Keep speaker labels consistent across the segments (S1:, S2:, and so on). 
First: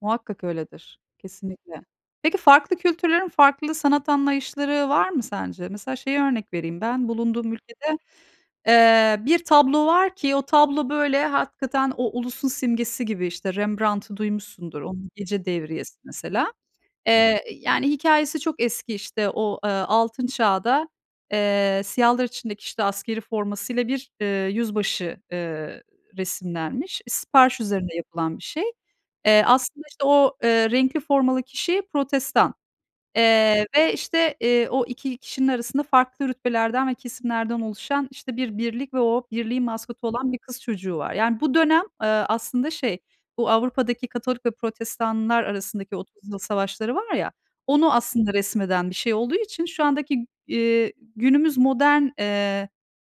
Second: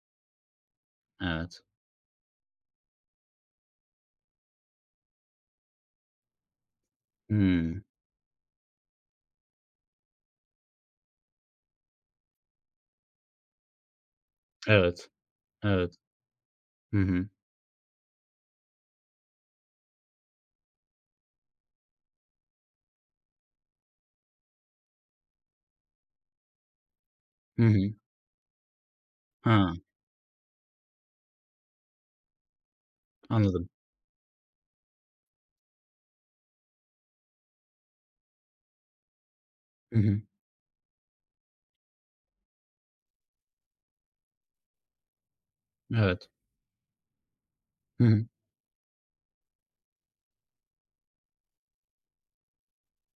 S1: Muhakkak öyledir.
S2: Evet.
S1: Kesinlikle. Peki, farklı kültürlerin farklı sanat anlayışları var mı sence? Mesela şeyi örnek vereyim ben: bulunduğum
S2: Hıı.
S1: ülkede, eee, bir tablo var ki o tablo böyle hakikaten o ulusun simgesi gibi. İşte, Rembrandt'ı duymuşsundur,
S2: Evet,
S1: onun Gece
S2: evet.
S1: Devriyesi mesela.
S2: Hı hı.
S1: Eee, yani, hikâyesi çok eski. İşte, o, eee, Altın Çağ'da, eee, siyahlar içindeki, işte, askerî formasıyla bir, ııı, yüzbaşı, ııı, resimlenmiş. Sipariş
S2: Hı hı.
S1: üzerine yapılan bir şey. Eee,
S2: Ha.
S1: aslında, işte, o, eee, renkli formalı kişi Protestan, eee,
S2: Anladım.
S1: ve, işte, eee, o 2 kişinin arasında farklı rütbelerden ve kesimlerden oluşan, işte, bir birlik ve o birliğin
S2: Hı
S1: maskotu
S2: hı.
S1: olan 1 kız çocuğu var. Yani, bu dönem, eee, aslında şey, bu Avrupa'daki Katolik ve Protestanlar arasındaki
S2: Evet.
S1: Otuz Yıl Savaşları var ya, onu
S2: Hı hı.
S1: aslında resmeden bir şey olduğu için şu andaki, eee, günümüz modern, eee,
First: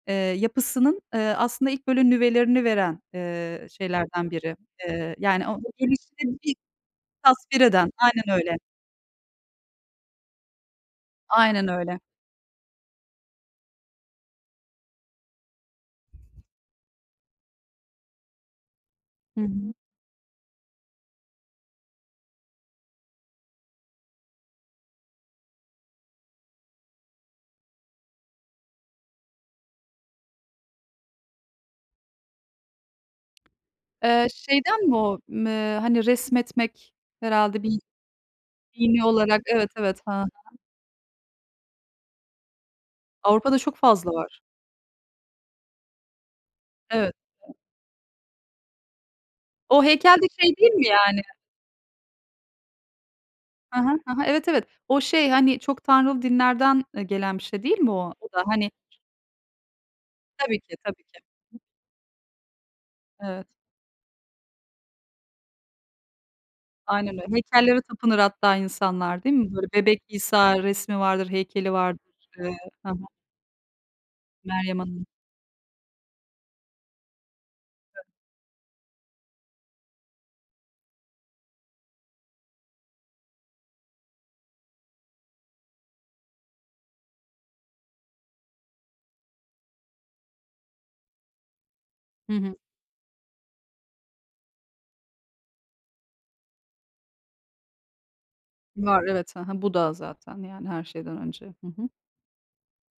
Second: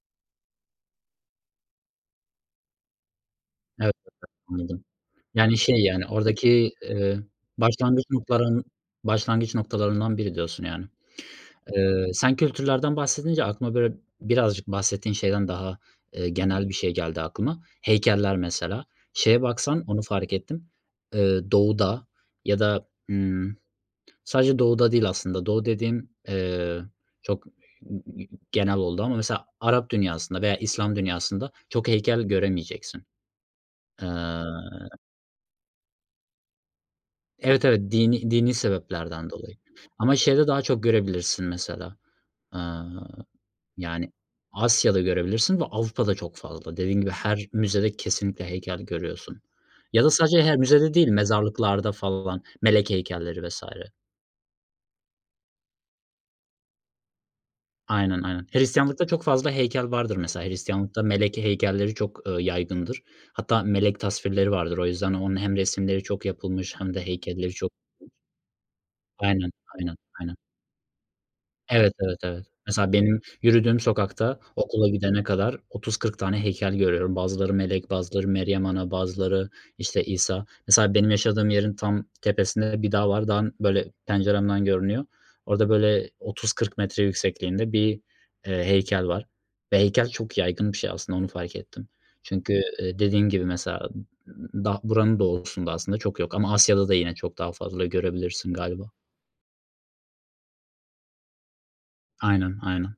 S1: eee, yapısının, eee, aslında ilk böyle nüvelerini veren, eee,
S2: [unintelligible]
S1: şeylerden biri.
S2: Anladım.
S1: Eee, yani o
S2: Yani, şey, yani,
S1: [unintelligible]
S2: oradaki, eee,
S1: Tasvir eden
S2: başlangıç
S1: Aynen öyle.
S2: noktarın başlangıç noktalarından biri diyorsun yani.
S1: Aynen öyle.
S2: Eee, sen kültürlerden bahsedince aklıma böyle birazcık bahsettiğin şeyden daha, eee, genel bir şey geldi aklıma; heykeller mesela.
S1: Hı
S2: Şeye
S1: hı.
S2: baksan onu fark ettim, eee, Doğu'da ya da, ımm, sadece Doğu'da değil aslında Doğu dediğim, eee, çok [unintelligible] genel oldu. Ama mesela Arap dünyasında veya İslam dünyasında çok heykel göremeyeceksin, eee
S1: Eee, şeyden mi o, me, hani, resmetmek herhâlde
S2: Evet,
S1: bir
S2: evet. Dinî dinî
S1: Dinî
S2: sebeplerden
S1: olarak?
S2: dolayı.
S1: Evet, evet. Hı
S2: Ama
S1: hı.
S2: şeyde daha çok görebilirsin mesela, eee,
S1: Avrupa'da çok fazla
S2: yani,
S1: var.
S2: Asya'da görebilirsin de Avrupa'da çok fazla. Dediğin gibi
S1: Evet.
S2: her müzede kesinlikle heykel görüyorsun
S1: O
S2: ya da
S1: heykel de
S2: sadece her
S1: şey değil mi
S2: müzede değil
S1: yani?
S2: mezarlıklarda falan melek heykelleri vs.
S1: Hı hı, hı hı. Evet, evet. O şey, hani, çok tanrılı dinlerden, eee, gelen bir şey değil mi o?
S2: Aynen,
S1: O da
S2: aynen.
S1: hani
S2: Hristiyanlıkta çok fazla heykel vardır mesela.
S1: Tabii ki. Tabii
S2: Hristiyanlıkta
S1: ki.
S2: melek heykelleri çok, ııı, yaygındır.
S1: Evet.
S2: Hatta melek tasvirleri vardır, o yüzden onun hem resimleri çok yapılmış hem de
S1: Aynen öyle.
S2: heykelleri çok
S1: Heykellere tapınır hatta insanlar, değil
S2: Aynen,
S1: mi böyle?
S2: aynen,
S1: Bebek
S2: aynen.
S1: İsa resmi vardır, heykeli
S2: Evet,
S1: vardır.
S2: evet, evet.
S1: Eee, hı
S2: Mesela
S1: hı.
S2: benim yürüdüğüm sokakta
S1: Meryem
S2: okula
S1: Ana'nın.
S2: gidene kadar 30-40 tane heykel görüyorum. Bazıları melek,
S1: [unintelligible]
S2: bazıları Meryem Ana, bazıları, işte, İsa. Mesela benim yaşadığım yerin tam tepesinde de bir dağ var. Dağın, böyle, penceremden görünüyor. Orada böyle 30-40 metre yüksekliğinde bir, eee, heykel var ve heykel çok yaygın bir şey aslında onu fark ettim.
S1: Hı
S2: Çünkü,
S1: hı.
S2: eee, dediğin gibi mesela daha buranın doğusunda aslında çok yok ama Asya'da da yine çok daha fazla görebilirsin galiba.
S1: Var, evet. Hı hı. Buda zaten, yani, her şeyden önce, hı hı.
S2: Aynen, aynen.